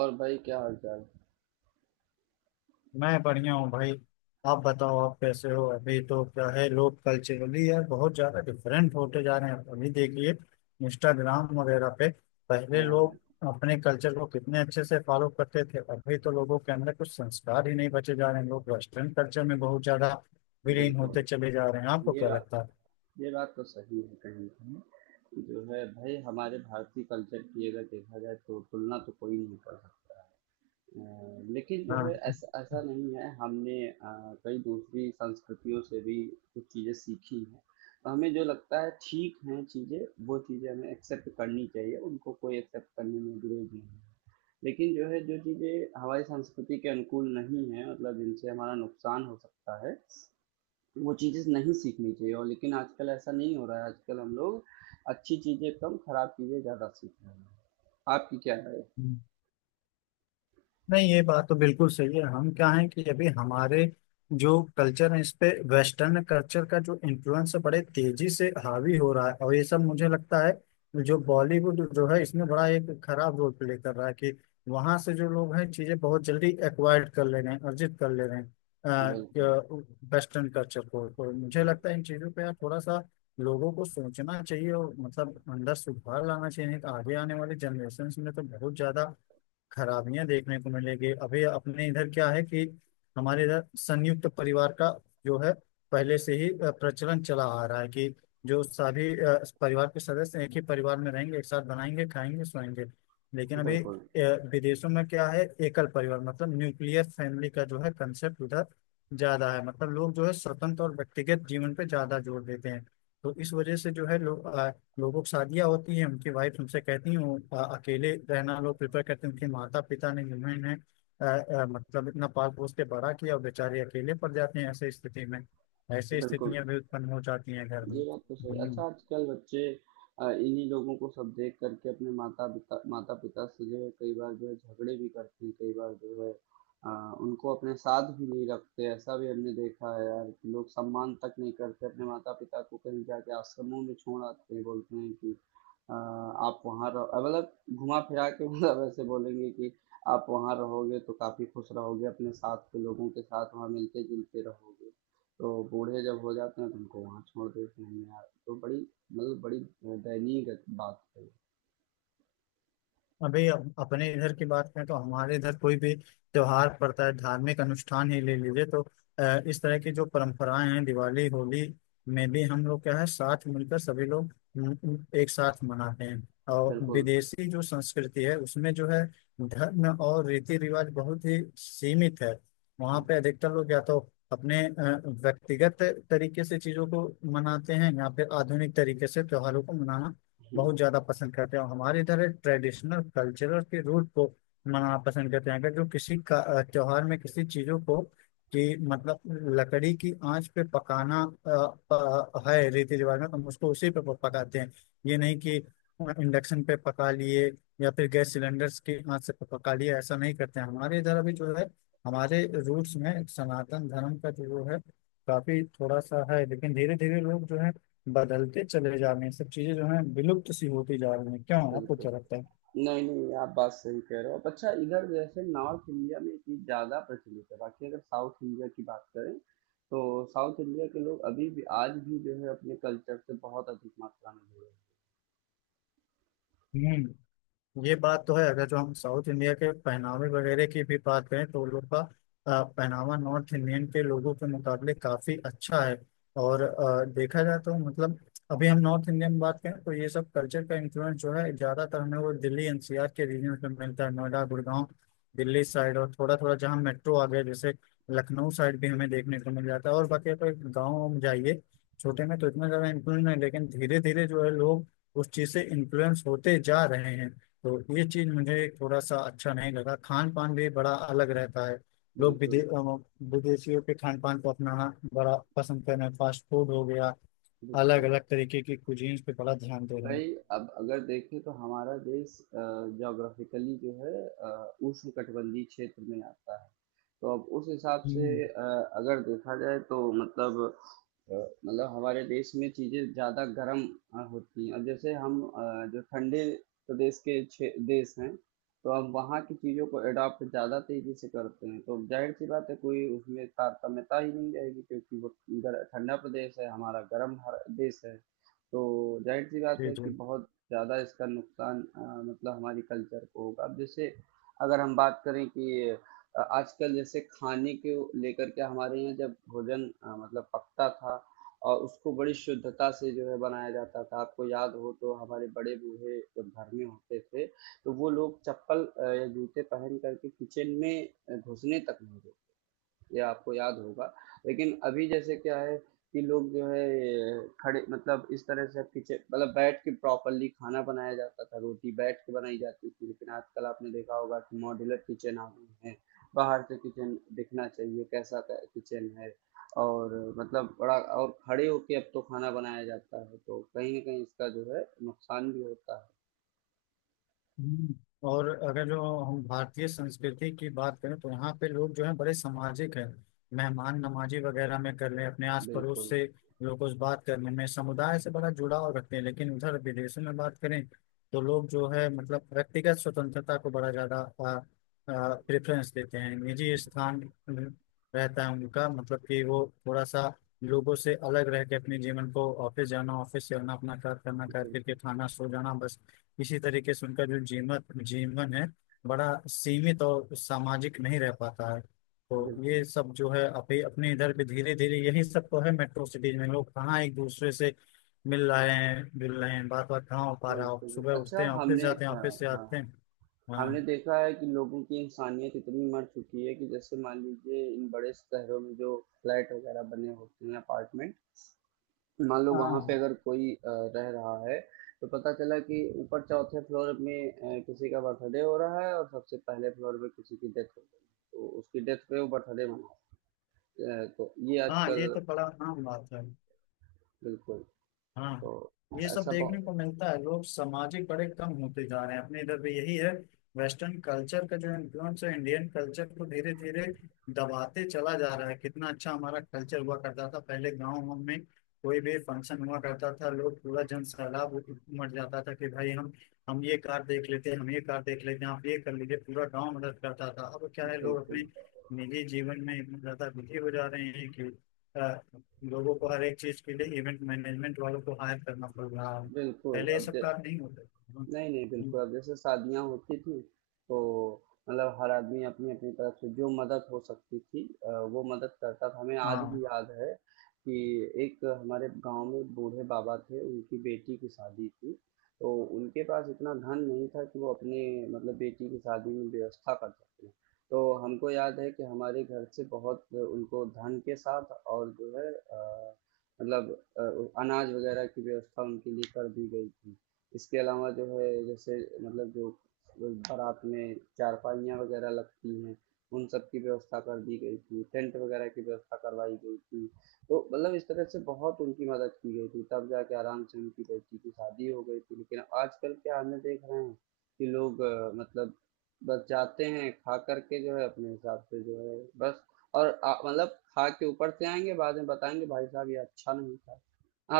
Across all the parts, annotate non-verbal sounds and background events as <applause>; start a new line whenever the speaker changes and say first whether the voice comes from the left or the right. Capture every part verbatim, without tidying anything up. right: और भाई क्या हाल चाल।
left: मैं बढ़िया हूँ भाई। आप बताओ, आप कैसे हो? अभी तो क्या है, लोग कल्चरली यार बहुत ज्यादा डिफरेंट होते जा रहे हैं। अभी देखिए इंस्टाग्राम वगैरह पे पहले लोग
right: हाँ।
left: अपने कल्चर को कितने अच्छे से फॉलो करते थे। अभी तो लोगों के अंदर कुछ संस्कार ही नहीं बचे जा रहे हैं। लोग वेस्टर्न कल्चर में बहुत ज्यादा विलीन
right: बिल्कुल।
left: होते चले जा रहे हैं। आपको
right: ये
left: क्या
right: बात,
left: लगता है?
right: ये बात तो सही है कहीं ना कहीं जो है भाई। हमारे भारतीय कल्चर की अगर देखा जाए तो तुलना तो कोई नहीं कर सकता है। अ, लेकिन जो है ऐसा, ऐसा नहीं है हमने अ, कई दूसरी संस्कृतियों से भी कुछ चीज़ें सीखी हैं। तो हमें जो लगता है ठीक हैं चीज़ें, वो चीज़ें हमें एक्सेप्ट करनी चाहिए, उनको कोई एक्सेप्ट करने में विरोध नहीं है। लेकिन जो है, जो चीज़ें हमारी संस्कृति के अनुकूल नहीं है, मतलब जिनसे हमारा नुकसान हो सकता है, वो चीज़ें नहीं सीखनी चाहिए। और लेकिन आजकल ऐसा नहीं हो रहा है, आजकल हम लोग अच्छी चीज़ें कम, खराब चीज़ें ज़्यादा सीख रहे हैं। आपकी क्या राय है?
left: हाँ। नहीं, ये बात तो बिल्कुल सही है। हम क्या है कि अभी हमारे जो कल्चर है इस पे वेस्टर्न कल्चर का जो इन्फ्लुएंस है बड़े तेजी से हावी हो रहा है। और ये सब मुझे लगता है जो बॉलीवुड जो है इसमें बड़ा एक खराब रोल प्ले कर रहा है कि वहां से जो लोग हैं चीजें बहुत जल्दी एक्वायर्ड कर ले रहे हैं, अर्जित कर ले रहे हैं
right: बिल्कुल।
left: वेस्टर्न कल्चर को। तो मुझे
right: हम्म।
left: लगता है इन चीजों पे यार थोड़ा सा लोगों को सोचना चाहिए और मतलब अंदर सुधार लाना चाहिए। नहीं तो आगे आने वाले जनरेशन में तो बहुत ज्यादा खराबियां देखने को मिलेगी। अभी अपने इधर क्या है कि हमारे इधर संयुक्त परिवार का जो है पहले से ही अ, प्रचलन चला आ रहा है कि जो सभी अ, परिवार के सदस्य एक ही परिवार में रहेंगे, एक साथ बनाएंगे, खाएंगे, सोएंगे। लेकिन अभी
right: बिल्कुल।
left: अ, विदेशों में क्या है, एकल परिवार मतलब न्यूक्लियर फैमिली का जो है कंसेप्ट उधर ज्यादा है। मतलब लोग जो है स्वतंत्र और व्यक्तिगत जीवन पे ज्यादा जोर देते हैं। तो इस वजह से जो है लोग, लोगों की शादियाँ होती हैं उनकी वाइफ उनसे कहती हैं वो अ, अकेले रहना लोग प्रेफर करते हैं। उनके माता पिता ने जिन्होंने इन्हें अ, अ, मतलब इतना पाल पोस के बड़ा किया, और बेचारे अकेले पड़ जाते हैं ऐसे स्थिति में। ऐसी
right: बिल्कुल
left: स्थितियां भी उत्पन्न हो जाती हैं घर में।
right: ये बात तो सही। अच्छा,
left: हम्म।
right: आजकल बच्चे अ, इन्हीं लोगों को सब देख करके अपने माता पिता, माता पिता से जो है कई बार जो है झगड़े भी करते हैं, कई बार जो है अ, उनको अपने साथ भी नहीं रखते। ऐसा भी हमने देखा है यार कि लोग सम्मान तक नहीं करते अपने माता पिता को, कहीं जाके आश्रमों में छोड़ आते हैं। बोलते हैं कि अ, आप वहाँ रहो, अ, मतलब घुमा फिरा के <laughs> मतलब ऐसे बोलेंगे कि आप वहाँ रहोगे तो काफी खुश रहोगे, अपने साथ के लोगों के साथ वहाँ मिलते जुलते रहोगे। तो बूढ़े जब हो जाते हैं तो उनको वहाँ छोड़ देते हैं यार। तो बड़ी, मतलब बड़ी दयनीय गत- बात है।
left: अभी अप- अपने इधर की बात करें तो हमारे इधर कोई भी त्योहार पड़ता है, धार्मिक अनुष्ठान ही ले लीजिए, तो अ, इस तरह की जो परंपराएं हैं दिवाली होली में भी हम लोग क्या है साथ मिलकर सभी लोग म, म, एक साथ मनाते हैं। और
right: बिल्कुल।
left: विदेशी जो संस्कृति है उसमें जो है धर्म और रीति रिवाज बहुत ही सीमित है। वहाँ पे अधिकतर लोग या तो अपने अ, व्यक्तिगत तरीके से चीजों को मनाते हैं या फिर आधुनिक तरीके से त्योहारों को मनाना
right: बिल्कुल।
left: बहुत ज्यादा पसंद करते हैं, और हमारे इधर ट्रेडिशनल कल्चरल के रूट को मनाना पसंद करते हैं। अगर जो किसी का अ, त्योहार में किसी चीजों को, कि मतलब लकड़ी की आंच पे पकाना अ, अ, है रीति रिवाज में, तो हम उसको उसी पे प- पकाते हैं। ये नहीं कि इंडक्शन पे पका लिए या फिर गैस सिलेंडर्स की आंच से प- पका लिए, ऐसा नहीं करते हैं हमारे इधर। अभी जो है हमारे रूट्स में सनातन धर्म का जो है काफी थोड़ा सा है, लेकिन धीरे धीरे लोग जो है बदलते चले जा रहे हैं, सब चीजें जो है विलुप्त सी होती जा रही हैं। क्यों, आपको
right: बिल्कुल
left: क्या लगता है?
right: नहीं नहीं, आप बात सही कह रहे हो। अब अच्छा, इधर जैसे नॉर्थ इंडिया में ये चीज़ ज़्यादा प्रचलित है, बाकी अगर साउथ इंडिया की बात करें तो साउथ इंडिया के लोग अभी भी, आज भी जो है अपने कल्चर से बहुत अधिक मात्रा में जुड़े हैं।
left: हम्म। ये बात तो है। अगर जो हम साउथ इंडिया के पहनावे वगैरह की भी बात करें तो उन लोग का अ, पहनावा नॉर्थ इंडियन के लोगों के मुकाबले काफी अच्छा है। और अ, देखा जाए तो मतलब अभी हम नॉर्थ इंडियन में बात करें तो ये सब कल्चर का इन्फ्लुएंस जो है ज्यादातर हमें वो दिल्ली एनसीआर के रीजन में मिलता है, नोएडा गुड़गांव दिल्ली साइड, और थोड़ा थोड़ा जहाँ मेट्रो आ गया जैसे लखनऊ साइड भी हमें देखने को मिल जाता है। और बाकी अगर गाँव में जाइए छोटे में तो इतना ज्यादा इन्फ्लुएंस नहीं, लेकिन धीरे धीरे जो है लोग उस चीज से इन्फ्लुएंस होते जा रहे हैं। तो ये चीज मुझे थोड़ा सा अच्छा नहीं लगा। खान पान भी बड़ा अलग रहता है। लोग विदे
right: बिल्कुल।
left: अ, विदेशियों के खान पान को अपनाना बड़ा पसंद करना, फास्ट फूड हो गया, अलग
right: बिल्कुल।
left: अलग तरीके की कुजीन्स पे बड़ा ध्यान दे रहे हैं।
right: भाई, अब अगर देखें तो हमारा देश जोग्राफिकली जो है अ, उष्णकटिबंधीय क्षेत्र में आता है। तो अब उस हिसाब से
left: हम्म।
right: अ, अगर देखा जाए तो मतलब अ, मतलब हमारे देश में चीज़ें ज़्यादा गर्म अ, होती हैं। और जैसे हम अ, जो ठंडे प्रदेश के क्षे- देश हैं, तो हम वहाँ की चीज़ों को अडॉप्ट ज़्यादा तेज़ी से करते हैं। तो जाहिर सी बात है कोई उसमें तारतम्यता ही नहीं रहेगी, क्योंगर ठंडा प्रदेश है, हमारा गर्म हर- देश है। तो जाहिर सी बात
left: जी
right: है
left: जी।
right: कि बहुत ज़्यादा इसका नुकसान, अ, मतलब हमारी कल्चर को होगा। अब जैसे अगर हम बात करें कि अ, आजकल जैसे खाने के लेकर के, हमारे यहाँ जब भोजन, अ, मतलब पकता था और उसको बड़ी शुद्धता से जो है बनाया जाता था। आपको याद हो तो हमारे बड़े बूढ़े जब घर में होते थे तो वो लोग चप्पल अ, या जूते पहन करके किचन में अ, घुसने तक नहीं देते। ये आपको याद होगा। लेकिन अभी जैसे क्या है कि लोग जो है ये खड़े, मतलब इस तरह से, अब किचन, मतलब बैठ के प्रॉपरली खाना बनाया जाता था, रोटी बैठ के बनाई जाती थी। लेकिन आजकल आपने देखा होगा कि मॉड्यूलर किचन आ गए हैं, बाहर से किचन दिखना चाहिए कैसा किचन है, और मतलब बड़ा, और खड़े होके अब तो खाना बनाया जाता है। तो कहीं ना कहीं इसका जो है नुकसान भी होता
left: हम्म, और अगर जो हम भारतीय संस्कृति की बात करें तो यहाँ पे लोग जो है बड़े सामाजिक हैं, मेहमान नमाजी वगैरह में कर लें अपने
right: है।
left: आस पड़ोस
right: बिल्कुल।
left: से, लोगों से बात करने में, समुदाय से बड़ा जुड़ाव रखते हैं। लेकिन उधर विदेशों में बात करें तो लोग जो है मतलब व्यक्तिगत स्वतंत्रता को बड़ा ज्यादा प्रेफरेंस देते हैं, निजी स्थान अ, रहता है उनका। मतलब कि वो थोड़ा सा लोगों से अलग रह के अपने जीवन को ऑफिस जाना, ऑफिस से आना, अपना कार्य करना, कार्य करके
right: बिल्कुल।
left: खाना, सो जाना, बस इसी तरीके से उनका जो जीवन जीवन है बड़ा सीमित और सामाजिक नहीं रह पाता है। तो
right: बिल्कुल।
left: ये सब जो है अभी अपने इधर भी धीरे धीरे यही सब तो है, मेट्रो सिटीज में लोग कहाँ एक दूसरे से मिल रहे हैं जुल रहे हैं, बात बात कहाँ हो पा रहा हो,
right: बिल्कुल
left: सुबह
right: अच्छा।
left: उठते हैं ऑफिस
right: हमने
left: जाते हैं
right: हाँ,
left: ऑफिस से
right: हाँ,
left: आते
right: हाँ।
left: हैं।
right: हमने
left: हाँ
right: देखा है कि लोगों की इंसानियत इतनी मर चुकी है कि, जैसे मान लीजिए इन बड़े शहरों में जो फ्लैट वगैरह बने होते हैं, अपार्टमेंट, मान लो वहां पे
left: हाँ
right: अगर कोई अ, रह रहा है, तो पता चला कि ऊपर चौथे फ्लोर में अ, किसी का बर्थडे हो रहा है और सबसे पहले फ्लोर पे किसी की डेथ हो गई। तो उसकी डेथ पे वो बर्थडे मना, अ, तो ये
left: हाँ,
right: आजकल।
left: ये तो बड़ा आम बात है।
right: बिल्कुल।
left: हाँ,
right: तो
left: ये सब
right: ऐसा
left: देखने
right: बहुत।
left: को मिलता है, लोग सामाजिक बड़े कम होते जा रहे हैं, अपने इधर भी यही है। वेस्टर्न कल्चर का जो इन्फ्लुएंस है इंडियन कल्चर को धीरे धीरे दबाते चला जा रहा है। कितना अच्छा हमारा कल्चर हुआ करता था, पहले गाँव में कोई भी फंक्शन हुआ करता था लोग पूरा जन सैलाब उमड़ जाता था कि भाई हम हम ये कार देख लेते हैं, हम ये कार देख लेते हैं, आप ये कर लीजिए, पूरा गाँव मदद करता था। अब क्या है, लोग
right: बिल्कुल।
left: अपने निजी जीवन में इतना ज्यादा बिजी हो जा रहे हैं कि लोगों को हर एक चीज के लिए इवेंट मैनेजमेंट वालों को हायर करना पड़ रहा है।
right: बिल्कुल
left: पहले ये
right: अब
left: सब काम नहीं होते
right: नहीं नहीं,
left: थे।
right: बिल्कुल। अब जैसे शादियां होती थी तो मतलब हर आदमी अपनी अपनी तरफ से जो मदद हो सकती थी, अ, वो मदद करता था। हमें आज भी
left: हाँ
right: याद है कि एक हमारे गांव में एक बूढ़े बाबा थे, उनकी बेटी की शादी थी। तो उनके पास इतना धन नहीं था कि वो अपने, मतलब बेटी की शादी में व्यवस्था कर सकते। तो हमको याद है कि हमारे घर से बहुत उनको धन के साथ और जो है, अ, मतलब अ, अनाज वगैरह की व्यवस्था उनके लिए कर दी गई थी। इसके अलावा जो है जैसे, मतलब जो बारात में चारपाइयाँ वगैरह लगती हैं, उन सब की व्यवस्था कर दी गई थी, टेंट वगैरह की व्यवस्था करवाई गई थी। तो मतलब इस तरह से बहुत उनकी मदद की गई थी, तब जाके आराम से उनकी बेटी की शादी हो गई थी। लेकिन आजकल क्या हमने देख रहे हैं कि लोग अ, मतलब बस जाते हैं खा करके जो है अपने हिसाब से, जो है बस, और आ- मतलब खा के ऊपर से आएंगे बाद में बताएंगे भाई साहब, ये अच्छा नहीं था।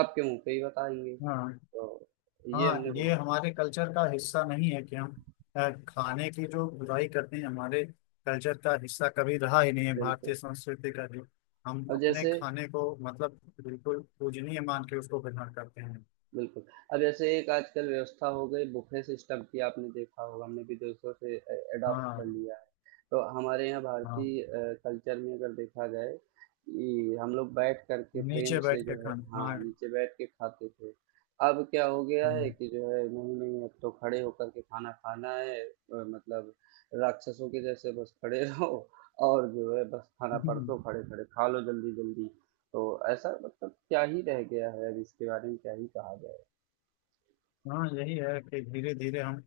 right: आपके मुंह पे ही बताएंगे।
left: हाँ
right: तो ये
left: हाँ,
right: हमने
left: ये
right: बहुत।
left: हमारे कल्चर का हिस्सा नहीं है कि हम अ, खाने की जो बुराई करते हैं, हमारे कल्चर का हिस्सा कभी रहा ही नहीं है
right: बिल्कुल।
left: भारतीय संस्कृति का, जो हम
right: अब
left: अपने
right: जैसे
left: खाने को मतलब बिल्कुल पूजनीय मान के उसको ग्रहण करते हैं।
right: बिल्कुल अब जैसे एक आजकल व्यवस्था हो गई बुफे सिस्टम की, आपने देखा होगा, हमने भी दूसरों से अडॉप्ट
left: हाँ।
right: कर लिया है। तो हमारे यहाँ
left: हाँ,
right: भारतीय कल्चर में अगर देखा जाए कि हम लोग बैठ करके प्रेम
left: नीचे
right: से
left: बैठ
right: जो
left: के
right: है,
left: खाना।
right: हाँ,
left: हाँ।
right: नीचे बैठ के खाते थे। अब क्या हो गया है कि जो है नहीं नहीं, अब तो खड़े होकर के खाना खाना है, अ, मतलब राक्षसों के जैसे बस खड़े रहो और जो है बस खाना
left: हम्म,
right: परसो, खड़े खड़े खा लो जल्दी जल्दी। तो ऐसा, मतलब क्या ही रह गया है, अब इसके बारे में क्या ही कहा जाए।
left: हाँ, यही है कि धीरे धीरे हम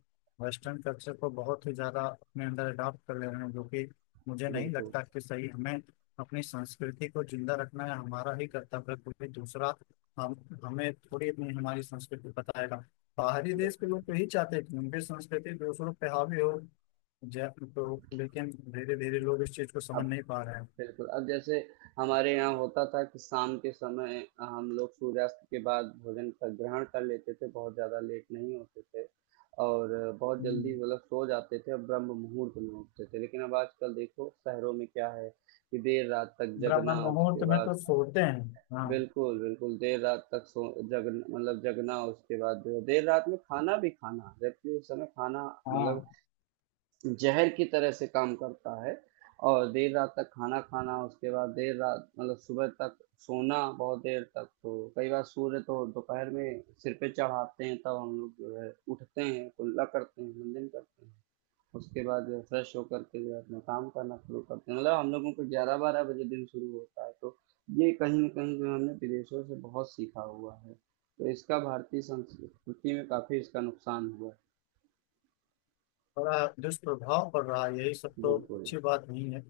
left: वेस्टर्न कल्चर को बहुत ही ज़्यादा अपने अंदर अडॉप्ट कर ले रहे हैं, जो कि मुझे नहीं
right: बिल्कुल।
left: लगता कि सही। हमें अपनी संस्कृति को जिंदा रखना है, हमारा ही कर्तव्य है, कोई दूसरा हम हमें थोड़ी अपनी हमारी संस्कृति बताएगा। बाहरी देश
right: बिल-
left: के लोग तो यही चाहते हैं कि उनकी संस्कृति दूसरों पे हावी हो। जय। तो लेकिन धीरे धीरे लोग इस चीज़ को
right: अब
left: समझ नहीं पा रहे हैं।
right: बिल्कुल। अब जैसे हमारे यहाँ होता था कि शाम के समय हम लोग सूर्यास्त के बाद भोजन का ग्रहण कर लेते थे, बहुत ज्यादा लेट नहीं होते थे, और बहुत
left: हम्म।
right: जल्दी मतलब सो जाते थे, और ब्रह्म मुहूर्त में उठते थे। लेकिन अब आजकल देखो शहरों में क्या है कि देर रात तक
left: ब्राह्मण
right: जगना,
left: मुहूर्त
right: उसके
left: में
right: बाद
left: तो सोते हैं। हाँ।
right: बिल्कुल। बिल्कुल देर रात तक सो जग मतलब जगना, उसके बाद जो है देर रात में खाना भी खाना, जबकि उस समय खाना, मतलब
left: हाँ,
right: जहर की तरह से काम करता है। और देर रात तक खाना खाना, उसके बाद देर रात, मतलब सुबह तक सोना, बहुत देर तक। तो कई बार सूर्य तो दोपहर में सिर पे चढ़ाते हैं तब तो हम लोग जो है उठते हैं, कुल्ला करते हैं, मुंडन करते हैं, उसके बाद जो है फ्रेश होकर के जो है अपना काम करना शुरू करते हैं। मतलब हम लोगों को ग्यारह बारह बजे दिन शुरू होता है। तो ये कहीं ना कहीं जो है हमने विदेशों से बहुत सीखा हुआ है। तो इसका भारतीय संस्कृति में काफी इसका नुकसान हुआ
left: बड़ा दुष्प्रभाव पड़ रहा है, यही सब
right: है।
left: तो
right: बिल्कुल।
left: अच्छी बात नहीं है।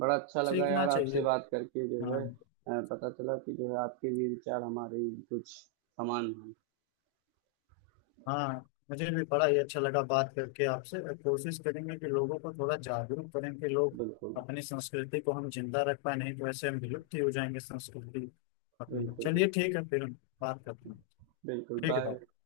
right: बड़ा अच्छा लगा
left: सीखना
right: यार
left: चाहिए।
right: आपसे बात करके, जो
left: हाँ।
right: है अ, पता चला कि जो है आपके भी विचार हमारे ही कुछ समान हैं।
left: हाँ, मुझे भी बड़ा ही अच्छा लगा बात करके आपसे, और कोशिश करेंगे कि लोगों को थोड़ा जागरूक करें कि लोग
right: बिल्कुल।
left: अपनी संस्कृति को हम जिंदा रख पाए, नहीं तो ऐसे हम विलुप्त ही हो जाएंगे संस्कृति अपनी।
right: बिल्कुल।
left: चलिए
right: बिल्कुल।
left: ठीक है, फिर हम बात करते हैं।
right: बिल्कुल
left: ठीक है
right: बाय।
left: भाई।